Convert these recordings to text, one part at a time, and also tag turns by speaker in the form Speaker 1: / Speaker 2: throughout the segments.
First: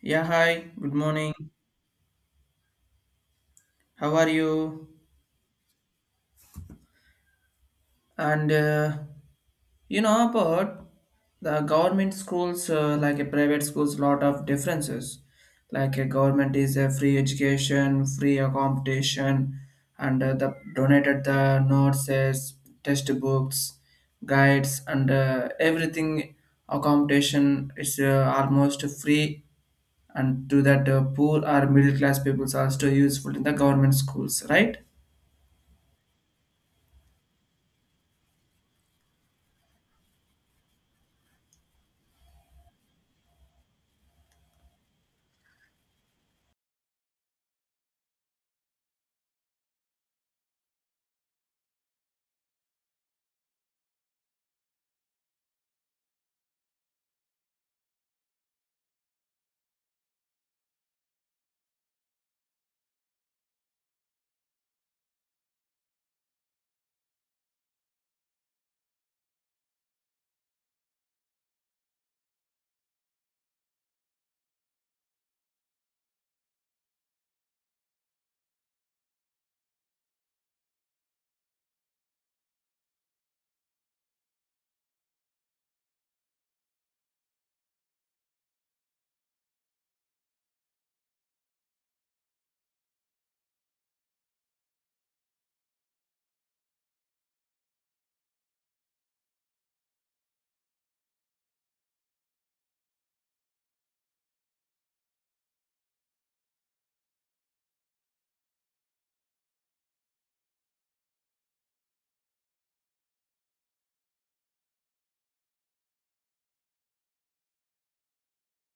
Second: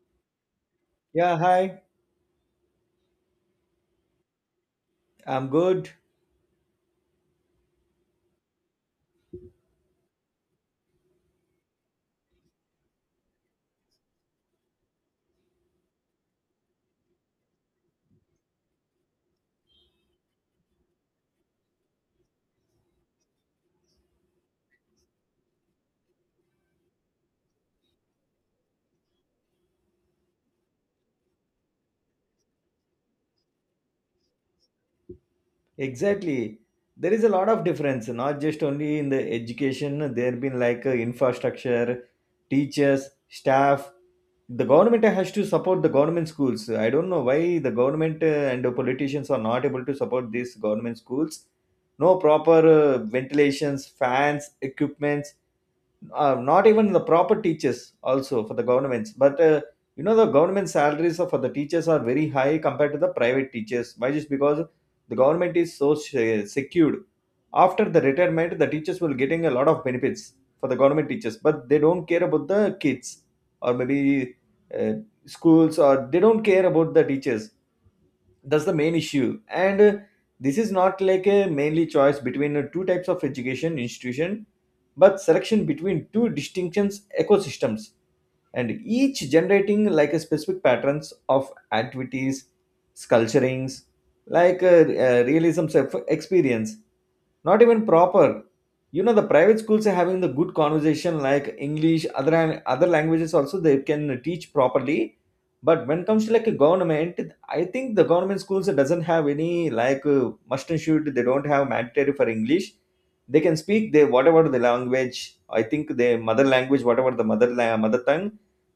Speaker 1: Yeah, hi, good morning.
Speaker 2: Yeah, hi.
Speaker 1: How are you?
Speaker 2: I'm good.
Speaker 1: And you know about the government schools, like a private schools, lot of differences. Like a government is a free education, free accommodation, and the donated the nurses, test books, guides, and everything. Accommodation is almost free, and to that poor or middle class peoples are still useful in the government schools, right?
Speaker 2: Exactly. There is a lot of difference, not just only in the education. There have been like infrastructure, teachers, staff. The government has to support the government schools. I don't know why the government and the politicians are not able to support these government schools. No proper ventilations, fans, equipments. Not even the proper teachers also for the governments but you know the government for the teachers are very high compared to the private teachers why just because the government is so secured, after the retirement the teachers will getting a lot of benefits for the government teachers, but they don't care about the kids or maybe uh, schools, or they don't care about the teachers. That's the main issue, and this is not like a mainly choice between two types of education institution but selection between two distinctions ecosystems, and each generating like a specific patterns of activities, sculpturings, like realism's experience. Not even proper, you know the private schools are having the good conversation like english, other other languages also they can teach properly. But when it comes to like a government, I think the government schools doesn't have any, like must and should, they don't have mandatory for english. They can speak they whatever the language, I think their mother language, whatever the mother tongue,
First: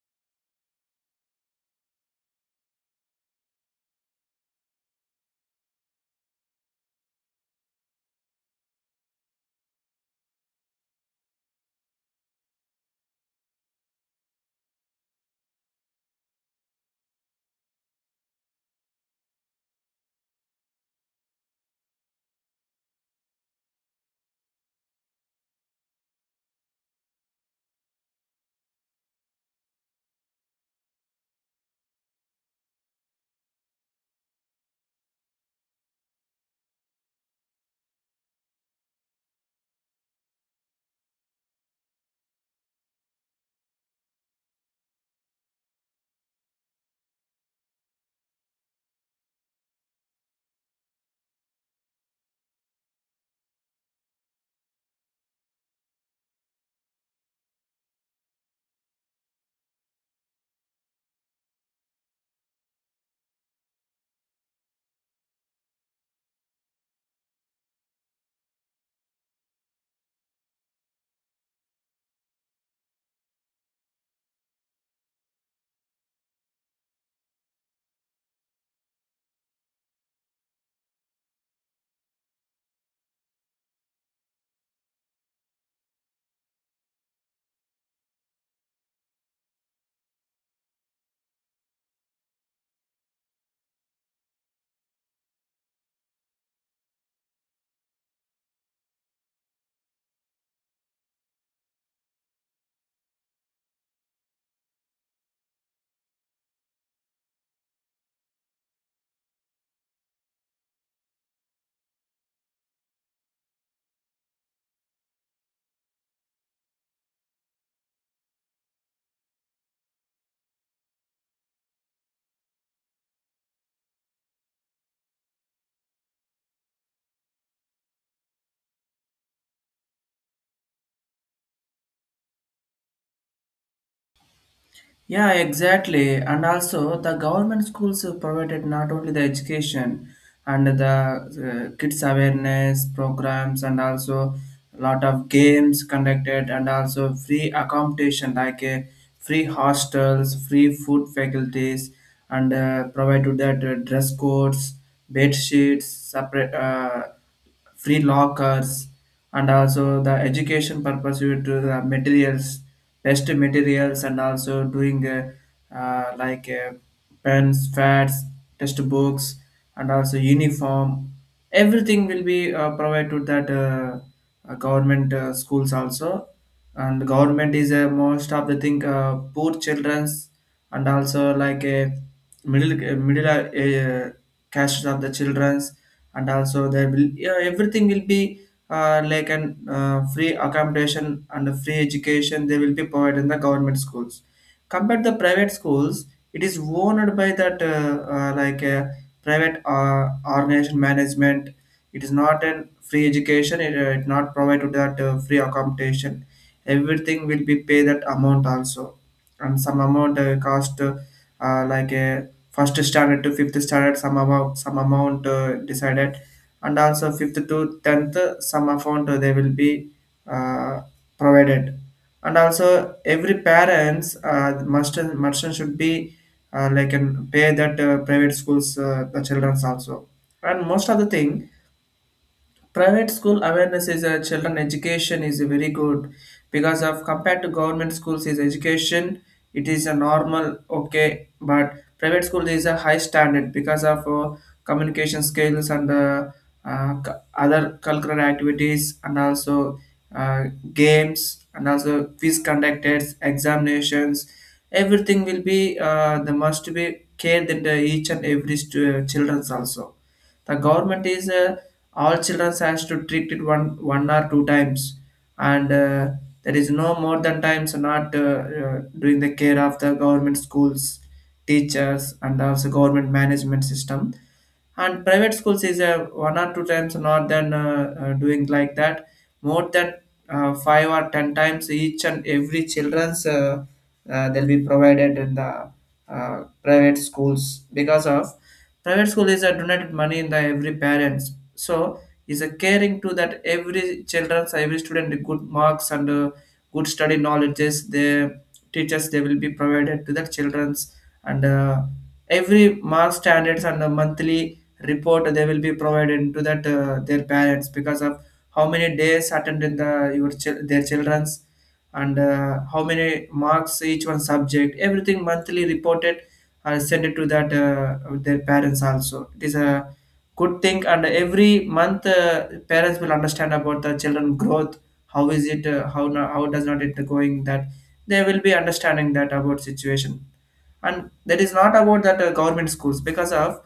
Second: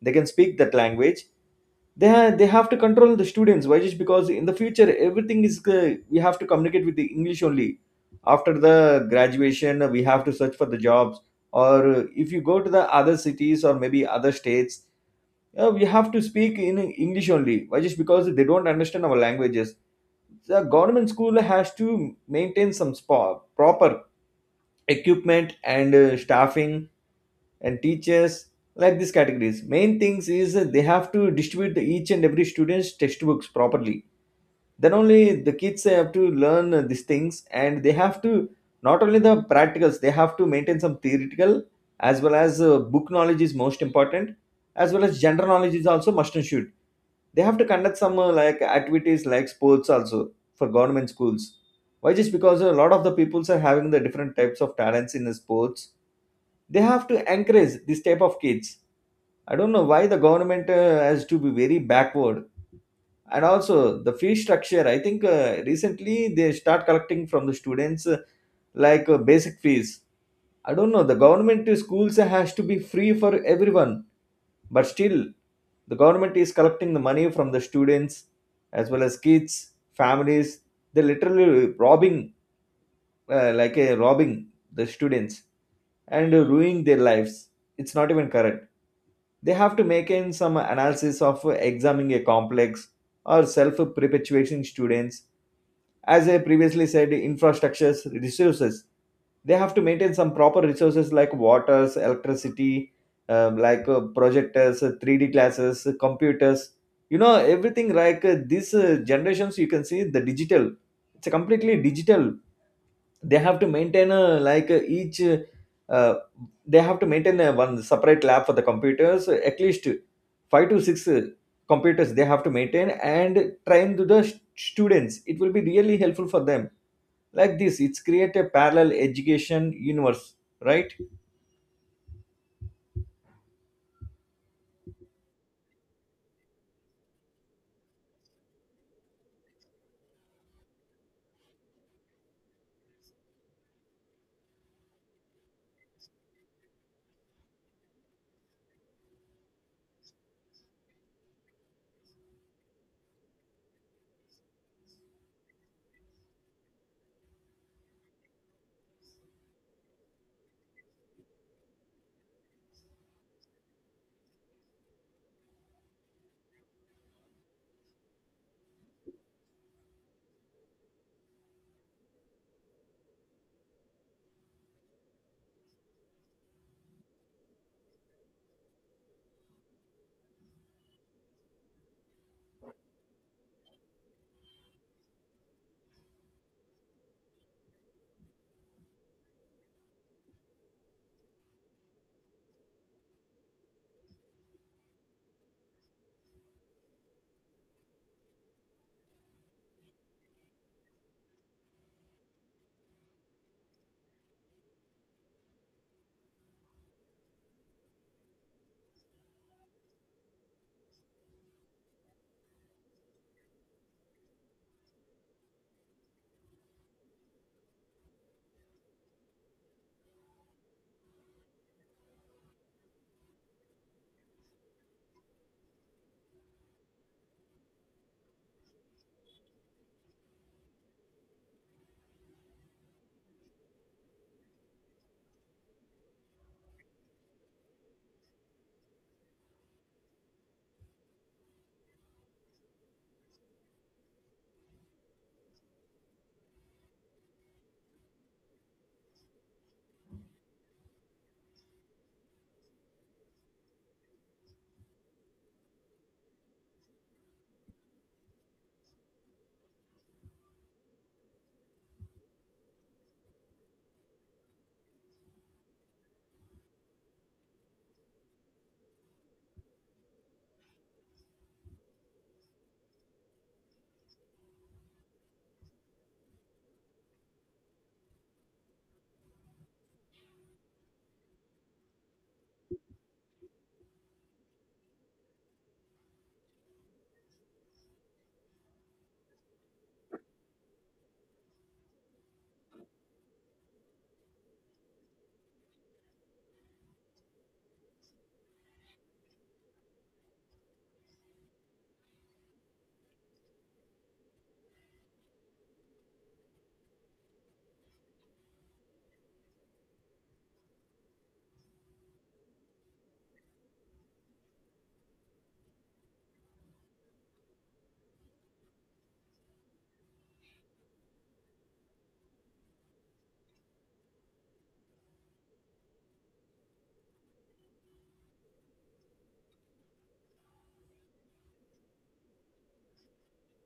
Speaker 2: they can speak that language. They have, they have to control the students why just because in the future everything is we have to communicate with the english only. After the graduation we have to search for the jobs, or if you go to the other cities or maybe other states, we have to speak in english only why just because they don't understand our languages. The government school has to maintain some spa, proper equipment and staffing and teachers. Like these categories, main things is that they have to distribute each and every student's textbooks properly. Then only the kids have to learn these things, and they have to not only the practicals, they have to maintain some theoretical, as well as book knowledge is most important, as well as general knowledge is also must and should. They have to conduct some like activities like sports also for government schools why just because a lot of the peoples are having the different types of talents in the sports. They have to encourage this type of kids. I don't know why the government has to be very backward. And also the fee structure, I think recently they start collecting from the students like basic fees. I don't know, the government schools has to be free for everyone, but still the government is collecting the money from the students as well as kids families. They're literally robbing, like a robbing the students and ruining their lives. It's not even correct. They have to make in some analysis of examining a complex or self-perpetuating students. As I previously said, infrastructures, resources. They have to maintain some proper resources like waters, electricity, like projectors, 3D classes, computers. You know everything like these generations. You can see the digital. It's a completely digital, they have to maintain a, like a each, uh, they have to maintain a one separate lab for the computers at least five to six computers they have to maintain and train to the students. It will be really helpful for them. Like this, it's create a parallel education universe, right.
Speaker 1: Yeah, exactly. And also, the government schools have provided not only the education and the kids awareness programs, and also a lot of games conducted, and also free accommodation like free hostels, free food faculties, and provide to that dress codes, bed sheets, separate. Free lockers and also the education purpose due to the materials best materials and also doing like pens pads, test books and also uniform everything will be provided to that government schools also. And government is most of the thing poor children's and also like a middle castes of the childrens, and also there will, yeah, everything will be like an free accommodation and a free education they will be provided in the government schools compared to the private schools. It is owned by that like a private organization management. It is not a free education, it it not provided that free accommodation, everything will be pay that amount also. And some amount cost like a first standard to fifth standard some amount, some amount decided, and also fifth to tenth some amount they will be uh, provided. And also every parents must should be, like, and pay that private schools the children's also. And most of the thing, private school awareness is a children education is very good because of compared to government schools is education. It is a normal, okay, but private school is a high standard because of communication skills and other cultural activities, and also uh, games and also quiz conducted examinations, everything will be the must be cared in the each and every children's also. The government is all children has to treat it one, one or two times, and there is no more than times, not doing the care of the government schools teachers, and also government management system. And private schools is one or two times not than doing like that, more than five or ten times each and every children's, they'll be provided in the private schools because of private school is a donated money in the every parents, so is a caring to that every children's, every student good marks and good study knowledges the teachers they will be provided to the children's. And every mark standards and a monthly report they will be provided to that their parents because of how many days attended the your their children's, and how many marks each one subject everything monthly reported and send it to that their parents also. It is a good thing, and every month parents will understand about the children growth, how is it, how how does not it going that they will be understanding that about situation. And that is not about that government schools because of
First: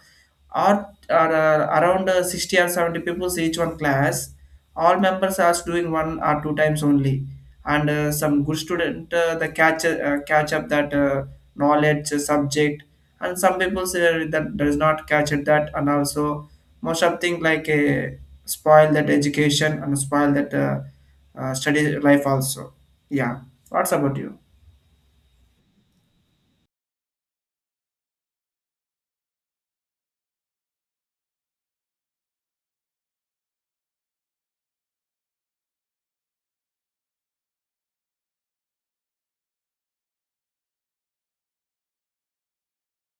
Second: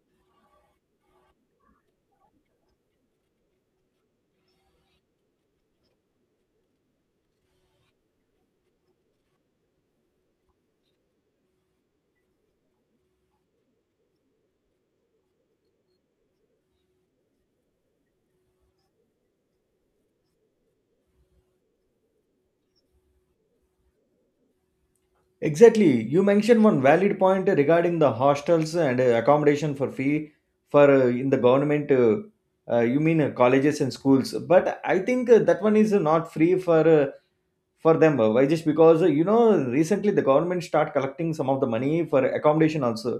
Speaker 1: are around 60 or 70 pupils each one class, all members are doing one or two times only. And some good student, the catch up that knowledge subject, and some people say that does not catch it that. And also most of thing like spoil that education and spoil that study life also. Yeah, what's about you?
Speaker 2: Exactly, you mentioned one valid point regarding the hostels and accommodation for fee for in the government you mean colleges and schools. But I think that one is not free for them why just because you know recently the government start collecting some of the money for accommodation also,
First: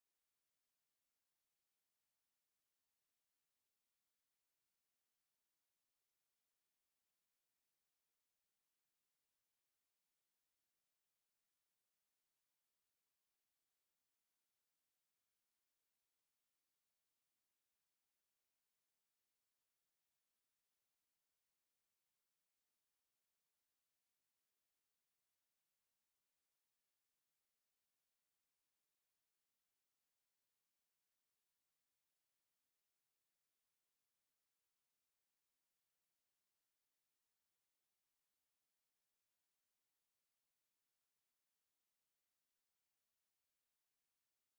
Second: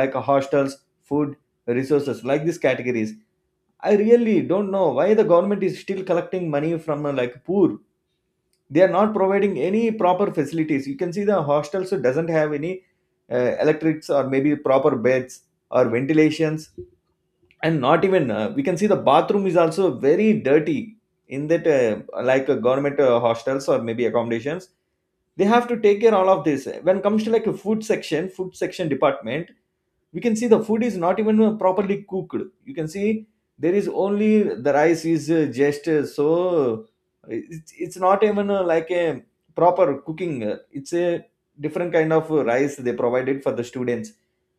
Speaker 2: like hostels, food, resources, like these categories. I really don't know why the government is still collecting money from like poor. They are not providing any proper facilities. You can see the hostels doesn't have any electrics or maybe proper beds or ventilations, and not even we can see the bathroom is also very dirty in that like government hostels or maybe accommodations. They have to take care all of this. When it comes to like a food section department, we can see the food is not even properly cooked. You can see there is only the rice is just so uh, it's not even like a proper cooking. It's a different kind of rice they provided for the students.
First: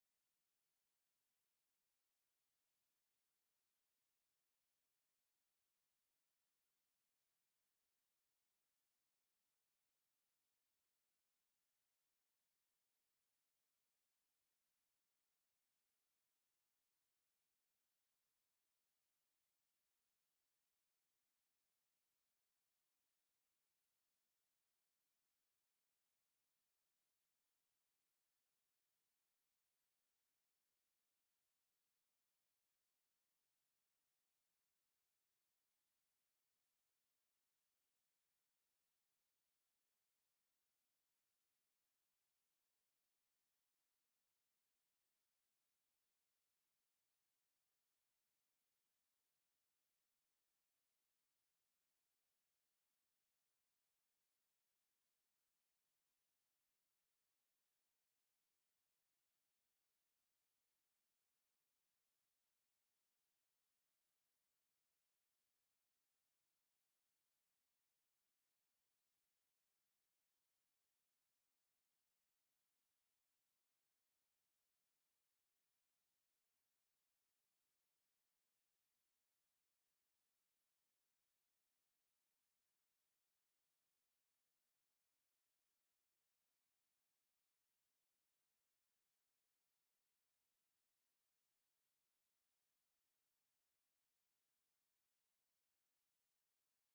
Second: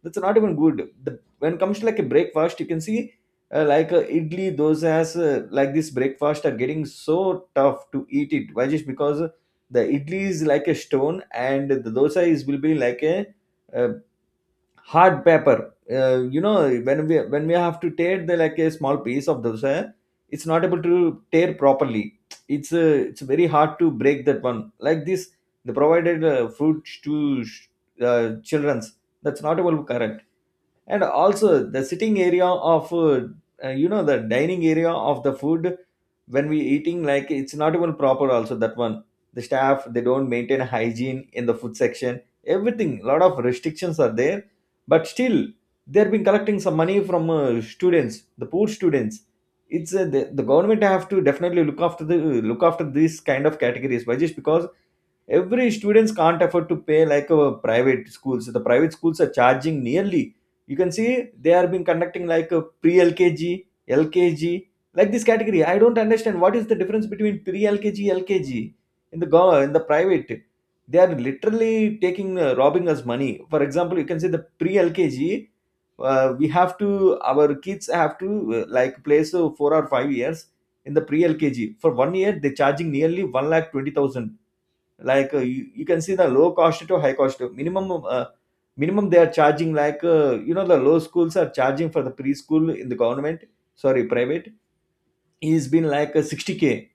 Speaker 2: That's not even good. the, when it comes to like a breakfast, you can see like idli dosas, like this breakfast are getting so tough to eat it why just because the idli is like a stone and the dosa is will be like a, uh hard paper. You know, when we have to tear the like a small piece of dosa, it's not able to tear properly. It's very hard to break that one. Like this, they provided fruit to childrens. That's not able to correct. And also the sitting area of you know the dining area of the food, when we eating like it's not even proper also that one. The staff, they don't maintain hygiene in the food section. Everything, a lot of restrictions are there, but still they've been collecting some money from students, the poor students. It's the government have to definitely look after these kind of categories why just because every students can't afford to pay like a private schools. The private schools are charging nearly, you can see they are been conducting like a pre lkg lkg. Like this category, I don't understand what is the difference between pre lkg lkg in the private. They are literally taking robbing us money. For example, you can say the pre lkg, we have to our kids have to like place 4 or 5 years in the pre lkg. For 1 year they charging nearly 1 lakh 20,000. Like you can see the low cost to high cost minimum minimum they are charging like you know the low schools are charging for the preschool in the government sorry private is been like 60K,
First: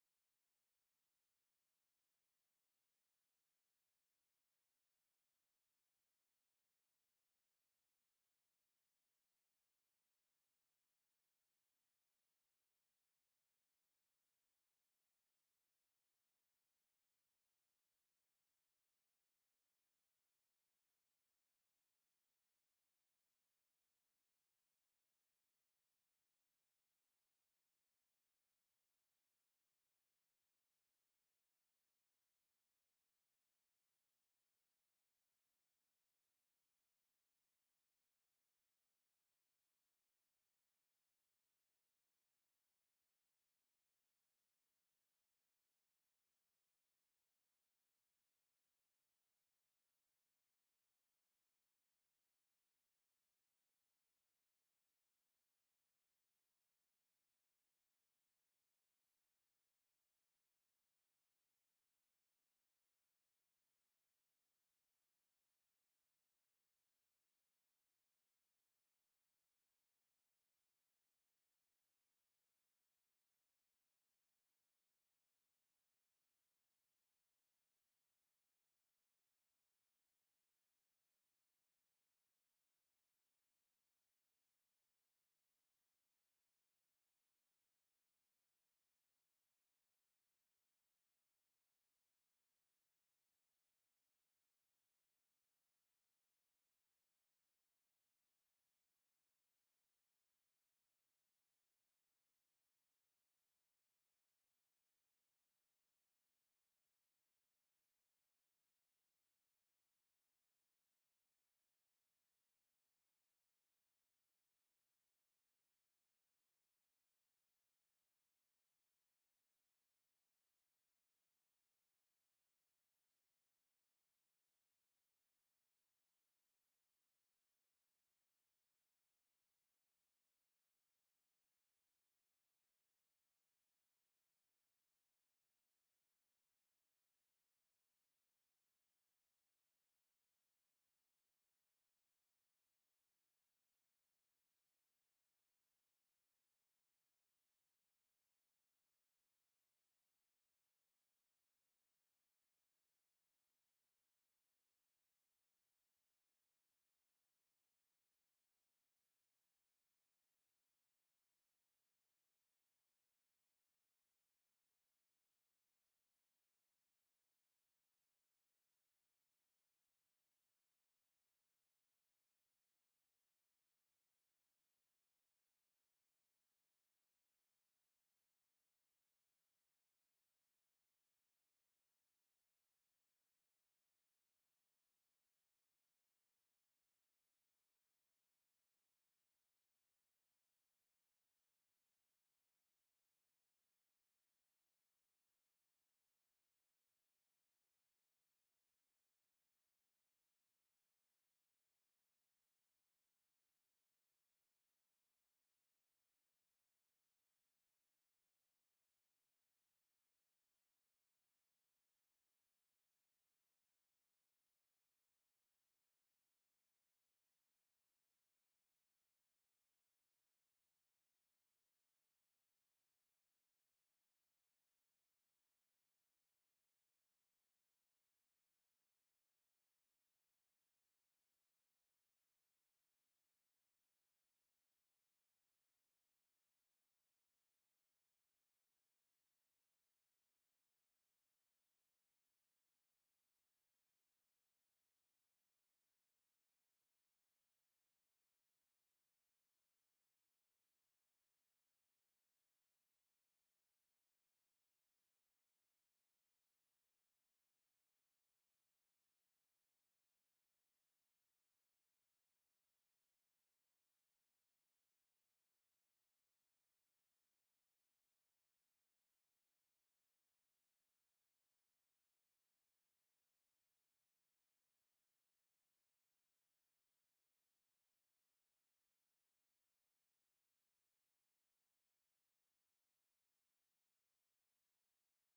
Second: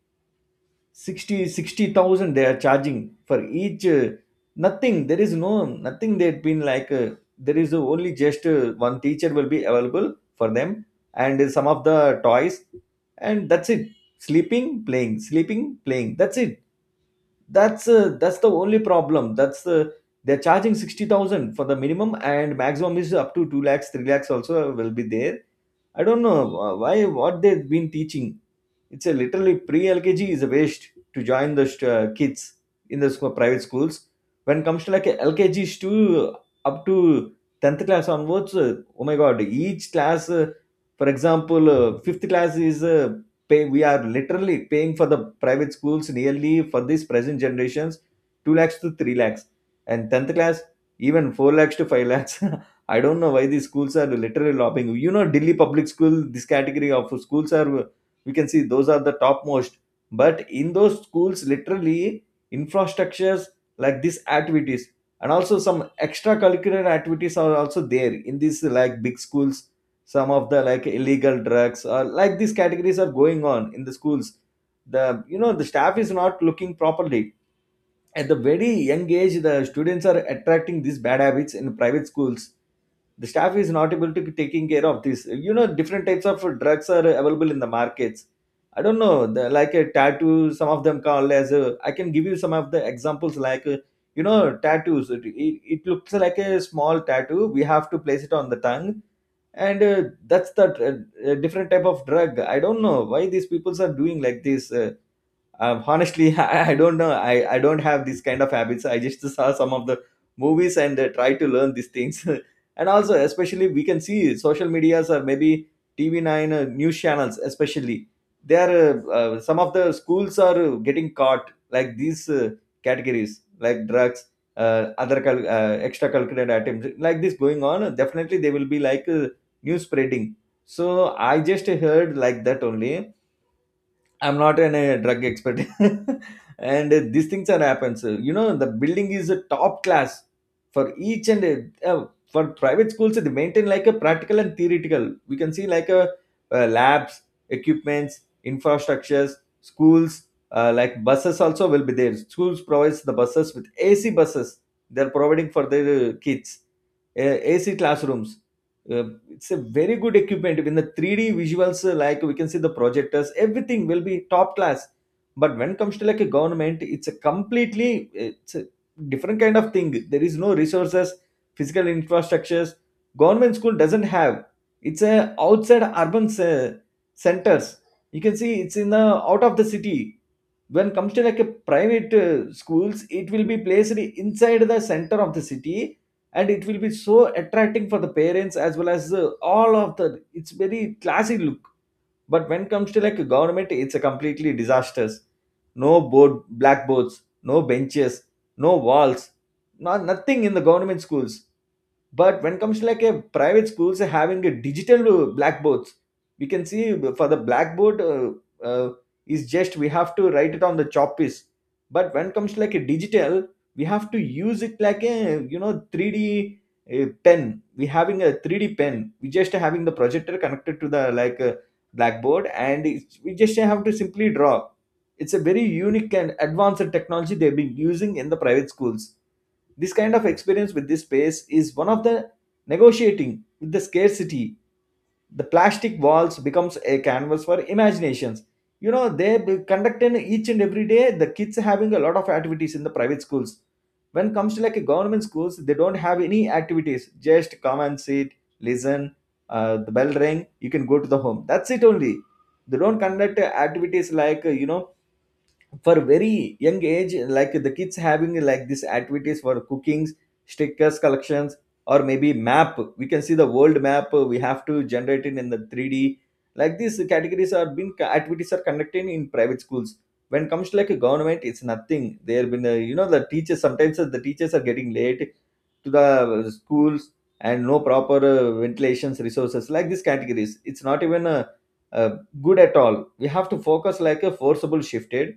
Speaker 2: 60 60,000, they are charging for each nothing. There is no nothing, they've been like there is only just one teacher will be available for them and some of the toys, and that's it. Sleeping playing, sleeping playing, that's it. That's that's the only problem. That's they're charging 60,000 for the minimum, and maximum is up to 2 lakhs 3 lakhs also will be there. I don't know why what they've been teaching. It's a literally pre-lkg is a waste to join the kids in the school private schools. When it comes to like a lkg to up to 10th class onwards, oh my god, each class for example fifth class is pay we are literally paying for the private schools nearly for this present generations 2 lakhs to 3 lakhs, and 10th class even 4 lakhs to 5 lakhs. I don't know why these schools are literally lobbying, you know, Delhi Public School, this category of schools are, we can see those are the topmost. But in those schools literally, infrastructures, like these activities, and also some extracurricular activities are also there in these like big schools. Some of the like illegal drugs or like these categories are going on in the schools. The, you know, the staff is not looking properly. At the very young age the students are attracting these bad habits in private schools. The staff is not able to be taking care of this. You know different types of drugs are available in the markets. I don't know like a tattoo, some of them call as a, I can give you some of the examples like you know tattoos, it looks like a small tattoo, we have to place it on the tongue, and that's the different type of drug. I don't know why these people are doing like this. Honestly, I don't know, I don't have this kind of habits. I just saw some of the movies, and try to learn these things. And also especially we can see social medias or maybe TV9 news channels, especially they are some of the schools are getting caught like these categories Like drugs, extracurricular items like this going on, definitely they will be like news spreading. So I just heard like that only. I'm not a drug expert, and these things are happens. You know, the building is a top class for each and for private schools. They maintain like a practical and theoretical. We can see like a labs, equipments, infrastructures, schools. Like buses also will be there. Schools provides the buses with AC buses. They're providing for their kids, AC classrooms. Uh, it's a very good equipment when the 3d visuals, like we can see the projectors, everything will be top class. But when it comes to like a government, it's a completely, it's a different kind of thing. There is no resources, physical infrastructures, government school doesn't have. It's a outside urban centers. You can see it's in the out of the city. When comes to like a private schools, it will be placed inside the center of the city, and it will be so attracting for the parents as well as, all of the, it's very classy look. But when it comes to like a government, it's a completely disasters. No board blackboards, no benches, no walls, not nothing in the government schools. But when it comes to like a private schools, having a digital blackboards. We can see for the blackboard uh, is just we have to write it on the chalk piece. But when it comes to like a digital, we have to use it like a, you know, 3d pen. We having a 3d pen, we just having the projector connected to the like blackboard, and we just have to simply draw. It's a very unique and advanced technology they've been using in the private schools. This kind of experience with this space is one of the negotiating with the scarcity. The plastic walls becomes a canvas for imaginations. You know, conduct in each and every day. The kids having a lot of activities in the private schools. When comes to like a government schools, they don't have any activities. Just come and sit, listen. The bell ring. You can go to the home. That's it only. They don't conduct activities like, you know, for very young age, like the kids having like these activities for cookings, stickers collections, or maybe map. We can see the world map, we have to generate it in the 3d. Like these categories are being activities are conducted in private schools. When it comes to like a government, it's nothing. There have been you know, the teachers, sometimes the teachers are getting late to the schools, and no proper ventilations resources. Like these categories, it's not even uh, good at all. We have to focus like a forcible shifted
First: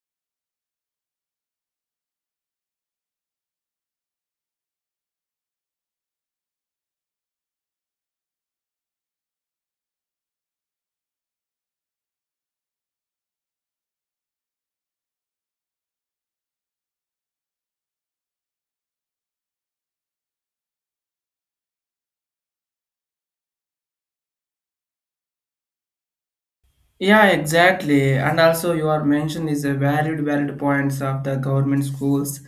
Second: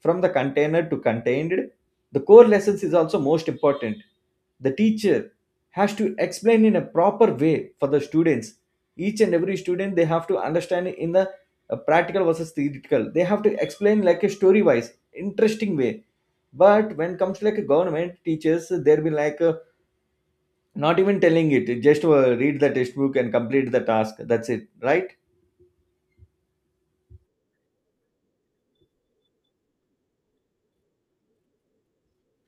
Speaker 2: from the container to contained, the core lessons is also most important. The teacher has to explain in a proper way for the students. Each and every student, they have to understand in the practical versus theoretical. They have to explain like a story wise, interesting way. But when comes to like a government teachers, they'll be like, not even telling it. Just read the textbook and complete the task. That's it, right?
Speaker 1: Yeah, exactly. And also, your mention is a valid points of the government schools,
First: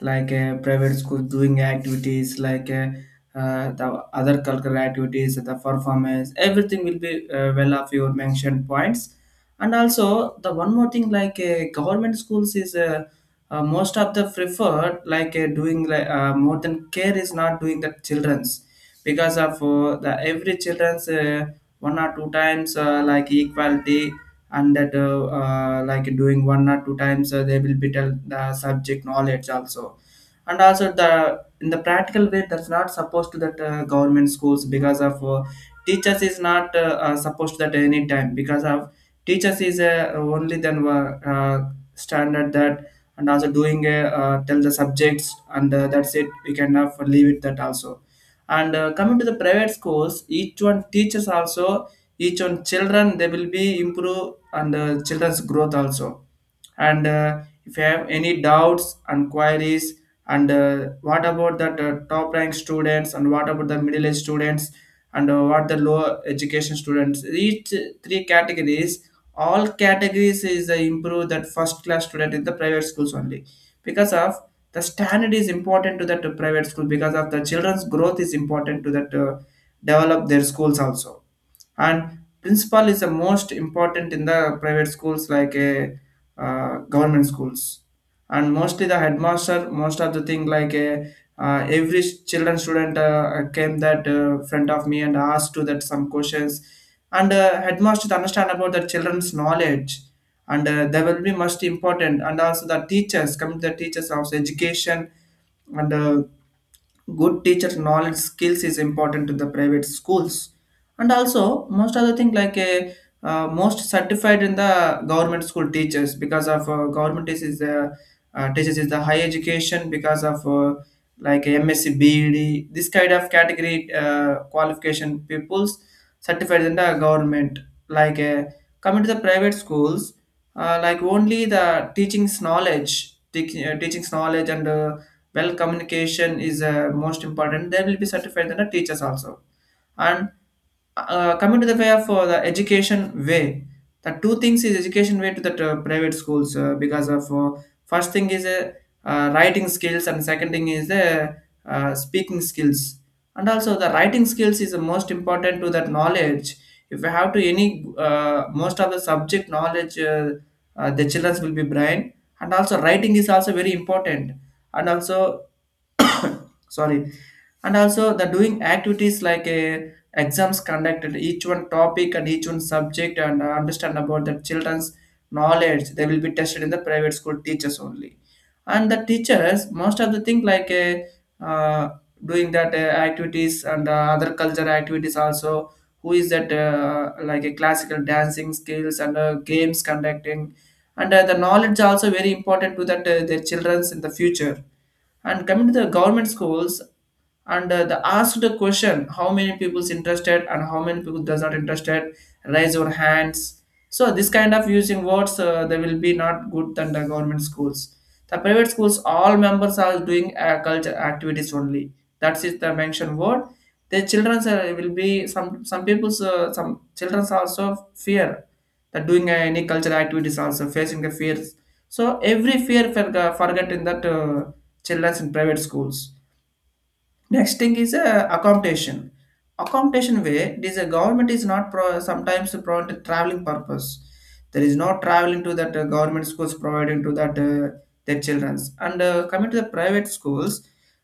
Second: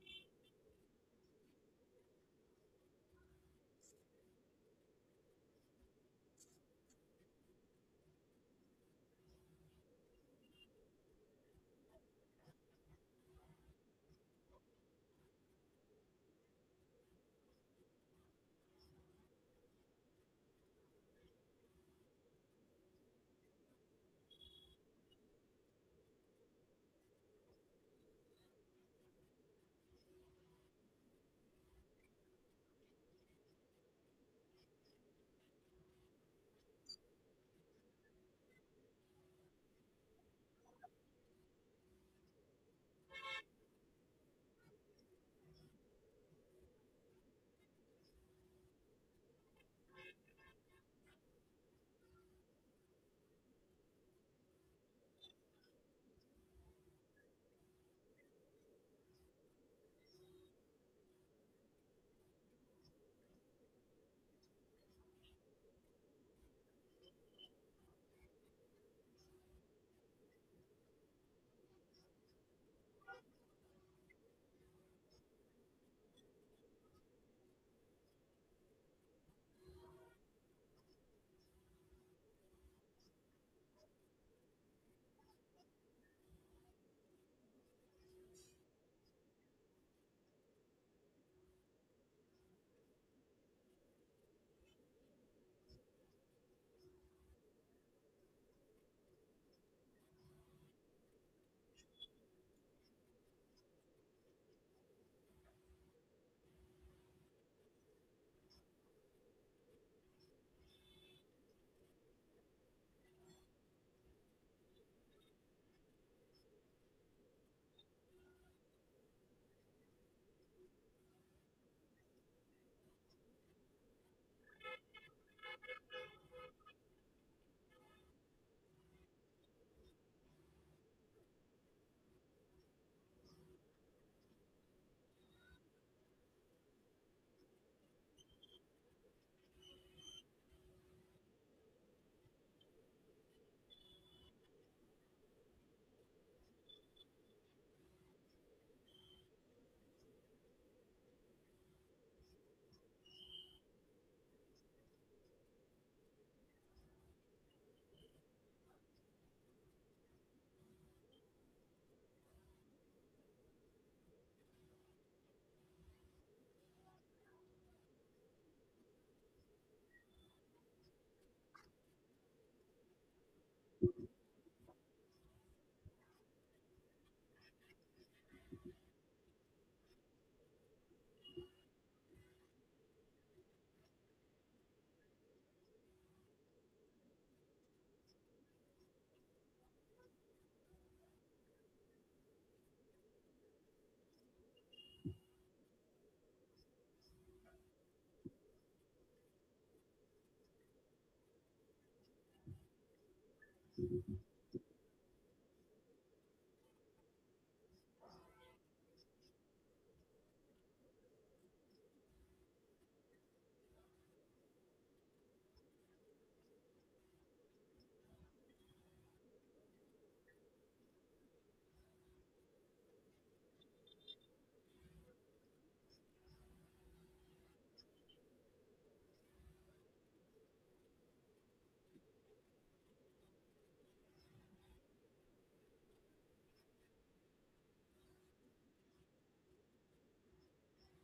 Speaker 1: like private schools doing activities, like the other cultural activities, the performance, everything will be well of your mentioned points. And also, the one more thing, like government schools is most of the preferred, like doing like more than care is not doing the children's because of the every children's. One or two times like equality, and that like doing one or two times they will be tell the subject knowledge also, and also the in the practical way that's not supposed to that government schools because of teachers is not supposed to that any time because of teachers is only then standard that, and also doing a, tell the subjects and that's it, we cannot leave it that also. And coming to the private schools, each one teaches also, each one children, they will be improve and children's growth also. And if you have any doubts and queries, and what about that top rank students, and what about the middle age students, and what the low education students? Each three categories, all categories is improve that first class student in the private schools only because of the standard is important to that private school because of the children's growth is important to that develop their schools also. And principal is the most important in the private schools like a government schools. And mostly the headmaster most of the thing like every children student came that front of me and asked to that some questions, and headmaster to understand about the children's knowledge, and they will be most important. And also the teachers come to the teachers of education, and good teacher knowledge skills is important to the private schools. And also most other thing like a most certified in the government school teachers because of government is teachers is the high education because of like msc bed, this kind of category qualification pupils certified in the government. like uh, Coming to the private schools, like only the teachings knowledge and well communication is most important, they will be certified than the teachers also. And coming to the way of the education way, the two things is education way to the private schools, because of first thing is writing skills and second thing is the speaking skills. And also the writing skills is the most important to that knowledge. If you have to any most of the subject knowledge, the children will be brain, and also writing is also very important. And also sorry, and also the doing activities like a exams conducted each one topic and each one subject, and understand about the children's knowledge, they will be tested in the private school teachers only. And the teachers most of the thing like a uh, doing that activities and other culture activities also, who is that like a classical dancing skills and games conducting, and the knowledge also very important to that their children's in the future. And coming to the government schools, and the asked the question, how many people's interested and how many people does not interested, raise your hands. So this kind of using words they will be not good than the government schools. The private schools, all members are doing culture activities only. That is the mention word. The childrens will be some people's, some childrens also fear, that doing any cultural activities also facing the fears. So every fear for forget in that childrens in private schools. Next thing is accommodation. Accommodation way, it is a government is not sometimes provided traveling purpose. There is no traveling to that government schools providing to that their childrens. And coming to the private schools,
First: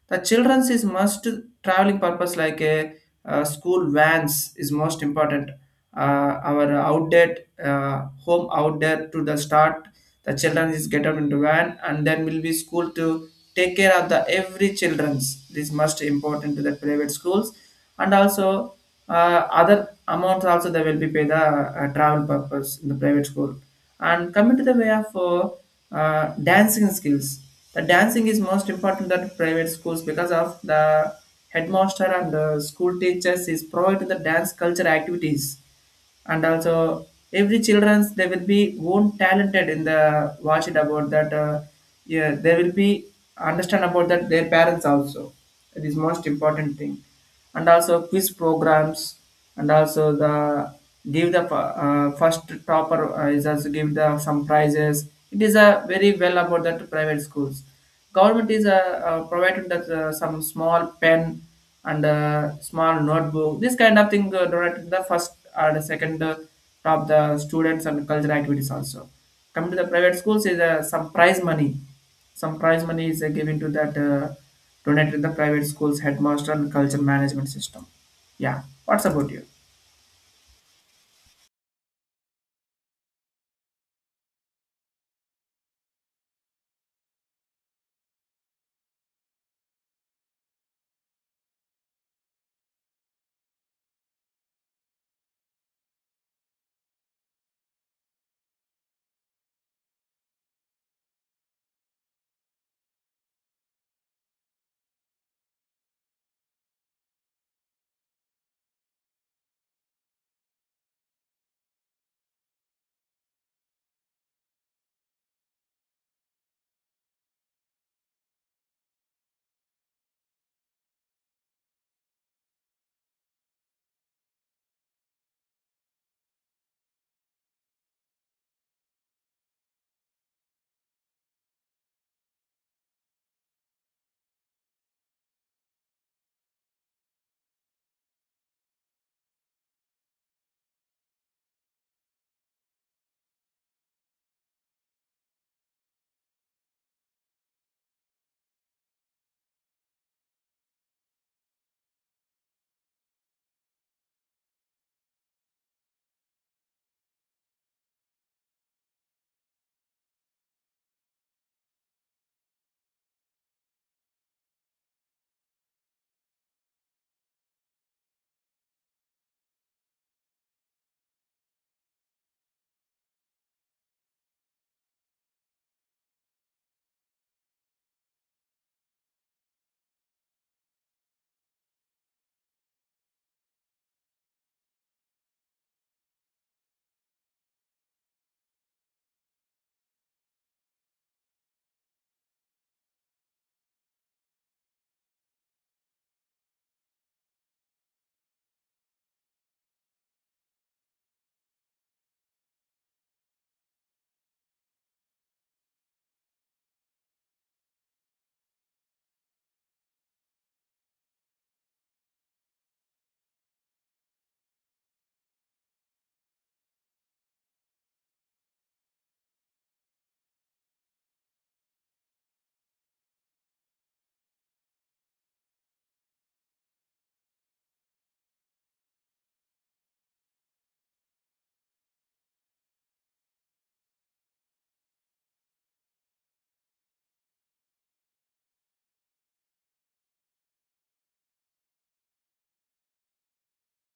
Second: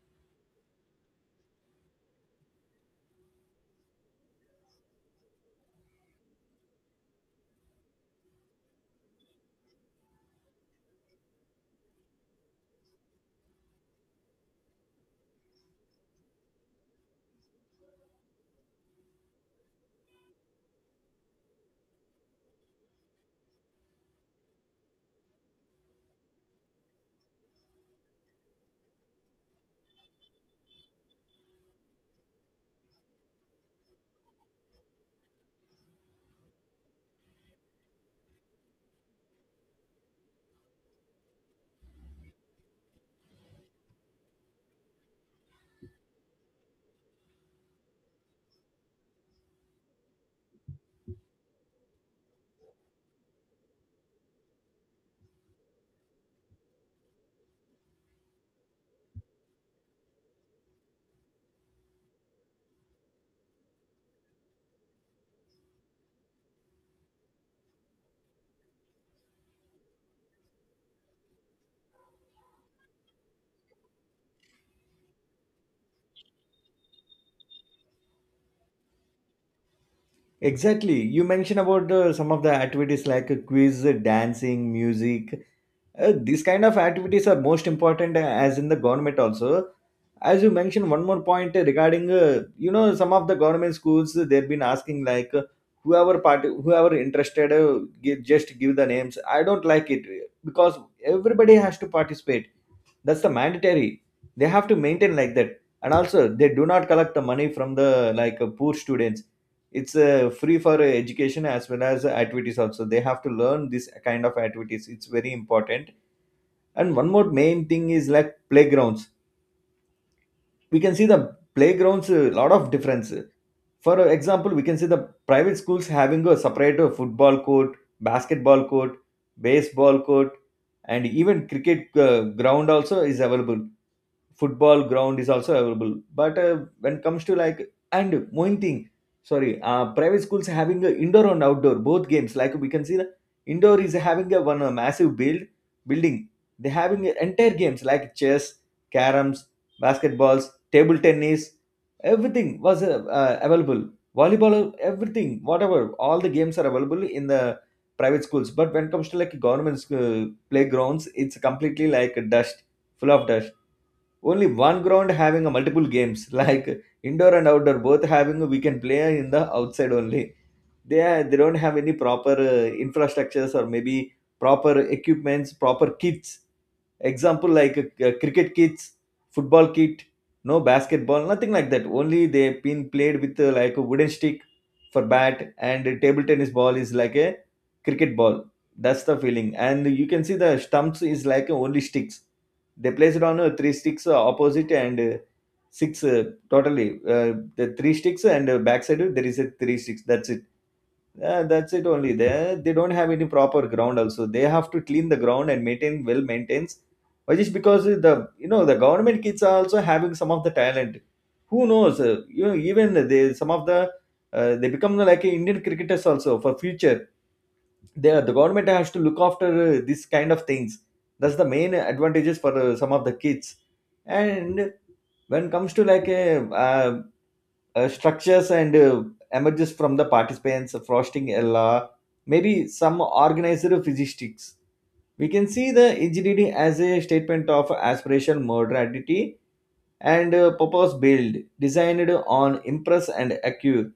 Speaker 1: the childrens is must traveling purpose like a school vans is most important. Our outlet, home outlet to the start, the children is get up into van and then will be school to take care of the every children's. This must important to the private schools, and also uh, other amounts also they will be pay the travel purpose in the private school. And coming to the way of dancing skills, the dancing is most important at private schools because of the headmaster and the school teachers is providing the dance culture activities. And also every childrens they will be own talented in the watch it about that, yeah they will be understand about that their parents also, it is most important thing. And also quiz programs, and also the give the first topper is also give the some prizes, it is a very well about that private schools. Government is provided that some small pen and a small notebook. This kind of thing donated the first or the second top the students and cultural activities also. Coming to the private schools is some prize money. Some prize money is given to that donated to the private schools headmaster and culture management system. Yeah, what's about you?
Speaker 2: Exactly. You mentioned about some of the activities like, quiz, dancing, music. These kind of activities are most important as in the government also. As you mentioned, one more point regarding, you know, some of the government schools they've been asking like, whoever part, whoever interested, just give the names. I don't like it because everybody has to participate. That's the mandatory. They have to maintain like that. And also, they do not collect the money from the like poor students. It's free for education as well as activities also. They have to learn this kind of activities, it's very important. And one more main thing is like playgrounds. We can see the playgrounds a lot of difference. For example, we can see the private schools having a separate football court, basketball court, baseball court, and even cricket ground also is available. Football ground is also available. But when it comes to like, and one thing, sorry, private schools having a indoor and outdoor both games. Like we can see the indoor is having a one a massive building. They having entire games like chess, caroms, basketballs, table tennis, everything was available, volleyball, everything, whatever, all the games are available in the private schools. But when it comes to like government playgrounds, it's completely like dust, full of dust. Only one ground having a multiple games, like indoor and outdoor both having, we can play in the outside only. They don't have any proper infrastructures, or maybe proper equipments, proper kits. Example like a cricket kits, football kit, no basketball, nothing like that. Only they've been played with, like a wooden stick for bat, and a table tennis ball is like a cricket ball. That's the feeling. And you can see the stumps is like only sticks. They place it on three sticks, opposite, and six totally, the three sticks, and backside there is a three sticks, that's it. That's it only. They don't have any proper ground also. They have to clean the ground and maintain, well maintains. Why? Just because the, you know, the government kids are also having some of the talent. Who knows, you know, even they, some of the, they become like Indian cricketers also for future. The government has to look after this kind of things. That's the main advantages for some of the kids. And when it comes to like uh, structures and, emerges from the participants frosting a law, maybe some organizer physistics. We can see the engineering as a statement of aspiration, modernity, and purpose built, designed on impress and accure.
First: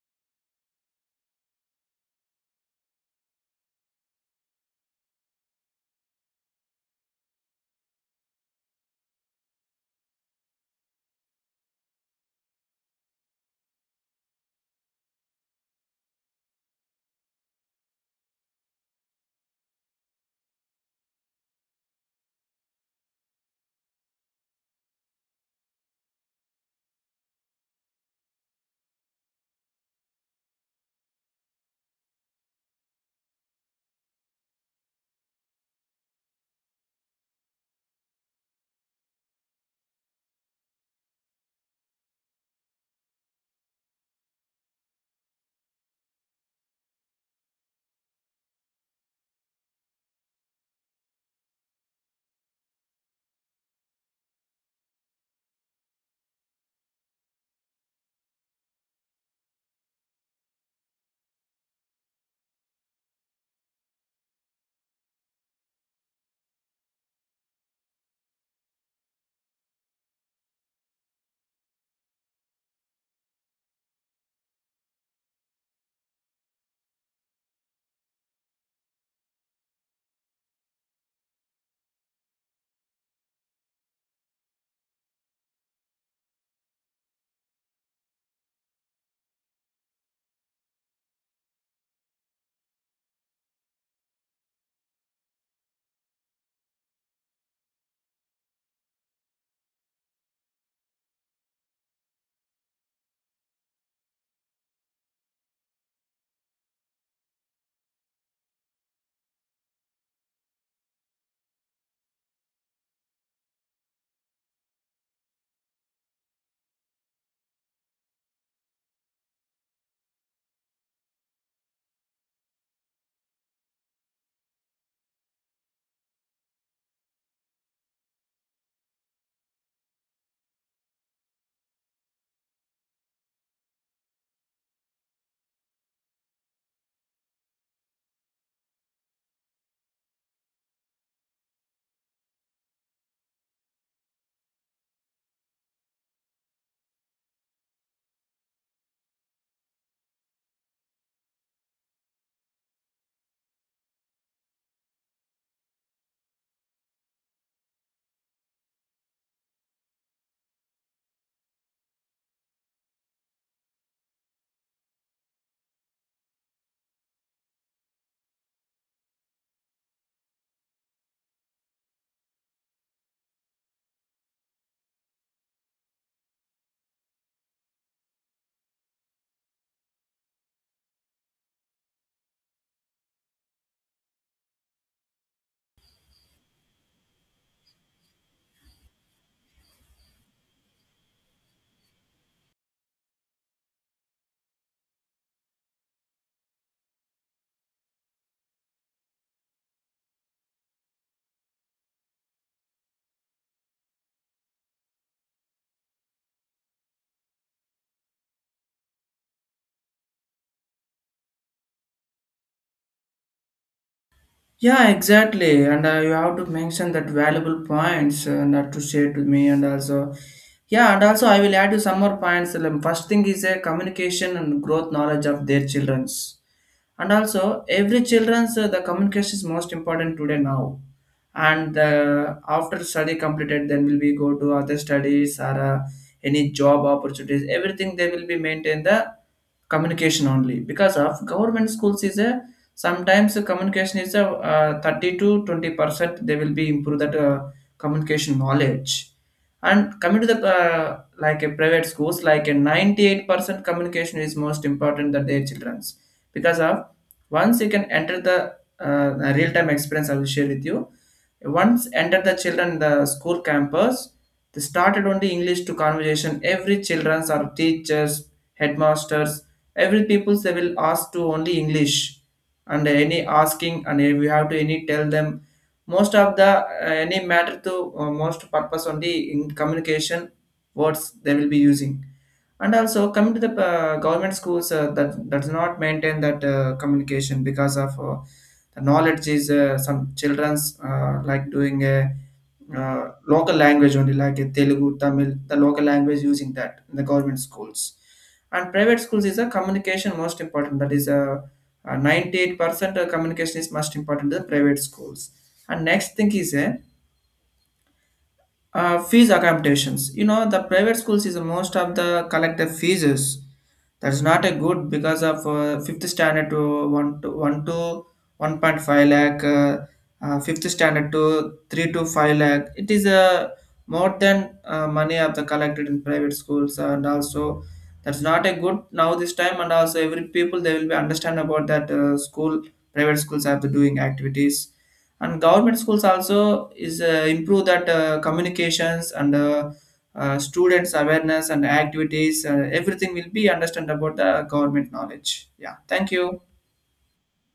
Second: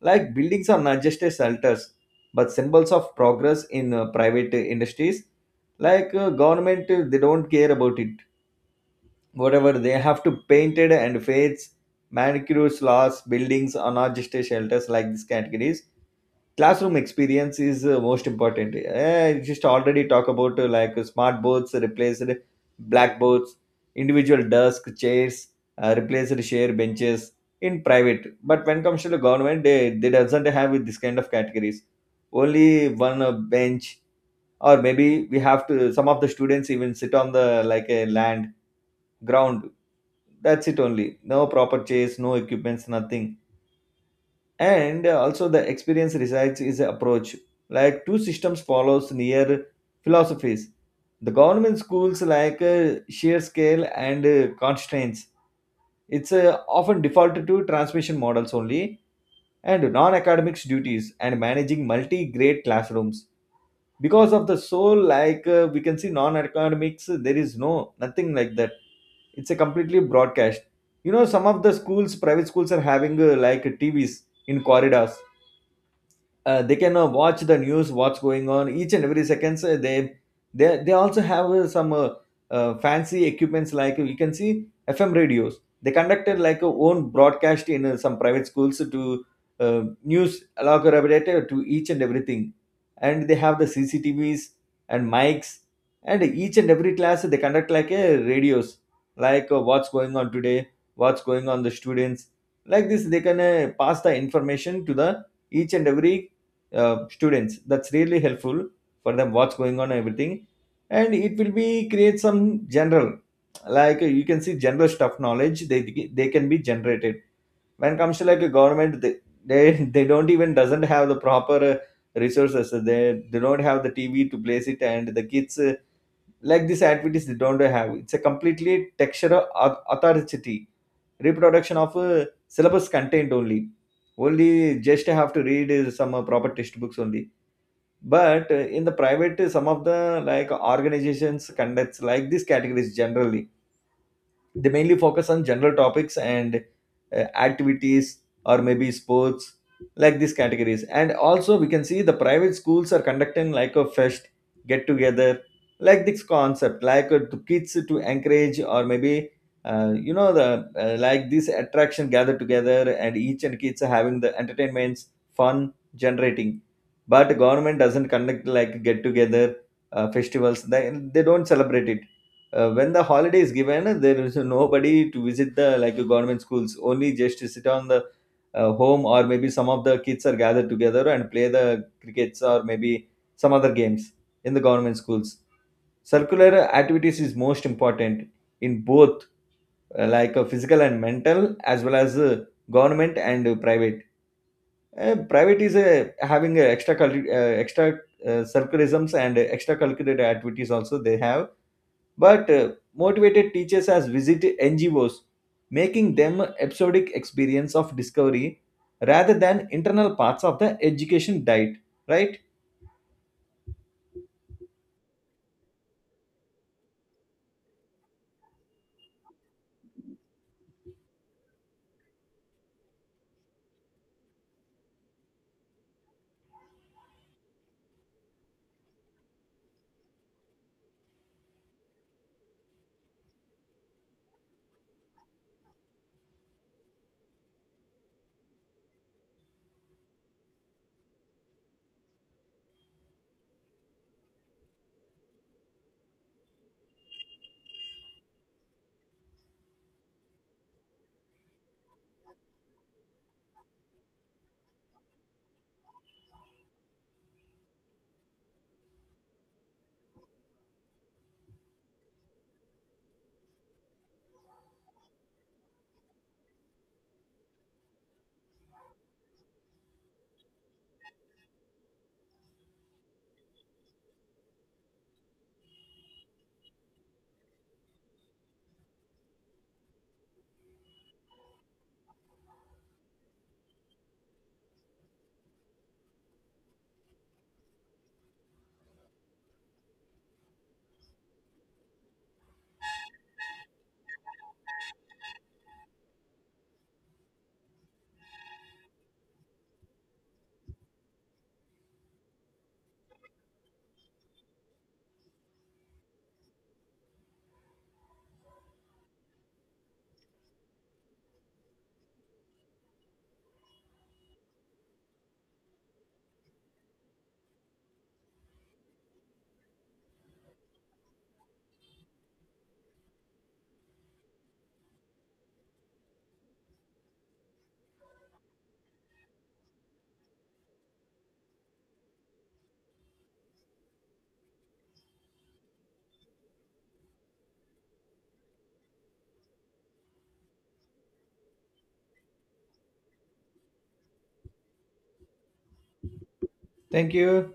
Speaker 2: Like buildings are not just a shelters, but symbols of progress in private industries. Like government, they don't care about it. Whatever they have to paint it and fades, manicures, laws, buildings are not just a shelters. Like these categories, classroom experience is most important. Eh, just already talk about, like smart boards replaced blackboards, individual desk chairs replaced share benches in private. But when comes to the government, they doesn't have this kind of categories. Only one bench, or maybe we have to, some of the students even sit on the like a land, ground. That's it only. No proper chairs, no equipments, nothing. And also, the experience resides is a approach. Like two systems follows near philosophies. The government schools, like sheer scale and constraints, it's often defaulted to transmission models only and non-academics duties and managing multi-grade classrooms. Because of the soul, like we can see non-academics, there is no nothing like that. It's a completely broadcast. You know, some of the schools, private schools, are having, like tvs in corridors. They can watch the news, what's going on each and every seconds. They also have some, fancy equipments, like you can see fm radios. They conducted like a own broadcast in some private schools to, uh, news elaborated to each and everything. And they have the cctvs and mics, and each and every class they conduct like a radios, like what's going on today, what's going on the students. Like this, they can pass the information to the each and every students. That's really helpful for them, what's going on, and everything. And it will be create some general, like you can see general stuff knowledge, they can be generated. When it comes to like a government, they don't even doesn't have the proper resources. They don't have the tv to place it and the kids, like these activities, they don't have. It's a completely textural authority, reproduction of syllabus content only. Only just have to read some proper textbooks only. But in the private, some of the like organizations conducts like this categories. Generally, they mainly focus on general topics and activities, or maybe sports, like these categories. And also, we can see the private schools are conducting like a fest, get together, like this concept, like to kids, to encourage or maybe. You know the, like this attraction, gather together, and each and kids are having the entertainments, fun generating. But government doesn't conduct like get together, festivals. They don't celebrate it. When the holiday is given, there is nobody to visit the like government schools. Only just to sit on the, home, or maybe some of the kids are gathered together and play the crickets or maybe some other games in the government schools. Circular activities is most important in both, like physical and mental, as well as, government and private. Private is having, extra circularisms and extracurricular activities also they have. But motivated teachers has visited NGOs, making them episodic experience of discovery rather than internal parts of the education diet. Right?
Speaker 1: Yeah, exactly. And you have to mention that valuable points and to share to me and also, yeah, and also I will add you some more points. First thing is a communication and growth knowledge of their childrens. And also every children's the communication is most important today now, and after study completed then will we go to other studies or any job opportunities, everything they will be maintain the communication only because of government schools is a sometimes the communication is a 30 to 20% they will be improve that communication knowledge. And coming to the like a private schools like a 98% communication is most important that their children's, because of once you can enter the real time experience I will share with you. Once enter the children the school campus, they started only english to conversation, every children's or teachers, headmasters, every people they will ask to only english. And any asking and we have to any tell them, most of the any matter to most purpose only in communication words they will be using. And also coming to the government schools, that that does not maintain that communication because of the knowledge is some children's like doing a local language only, like a Telugu, Tamil, the local language using that in the government schools. And private schools is a communication most important. That is a 98% of communication is most important in the private schools. And next thing is a fees accommodations. You know, the private schools is most of the collective fees. That's not a good because of fifth standard to one point five lakh, fifth standard to 3 to 5 lakh. It is more than money of the collected in private schools, and also that's not a good now this time. And also every people they will be understand about that school private schools have the doing activities, and government schools also is improve that communications and students awareness and activities everything will be understand about the government knowledge. Yeah, thank you.
Speaker 2: Thank you.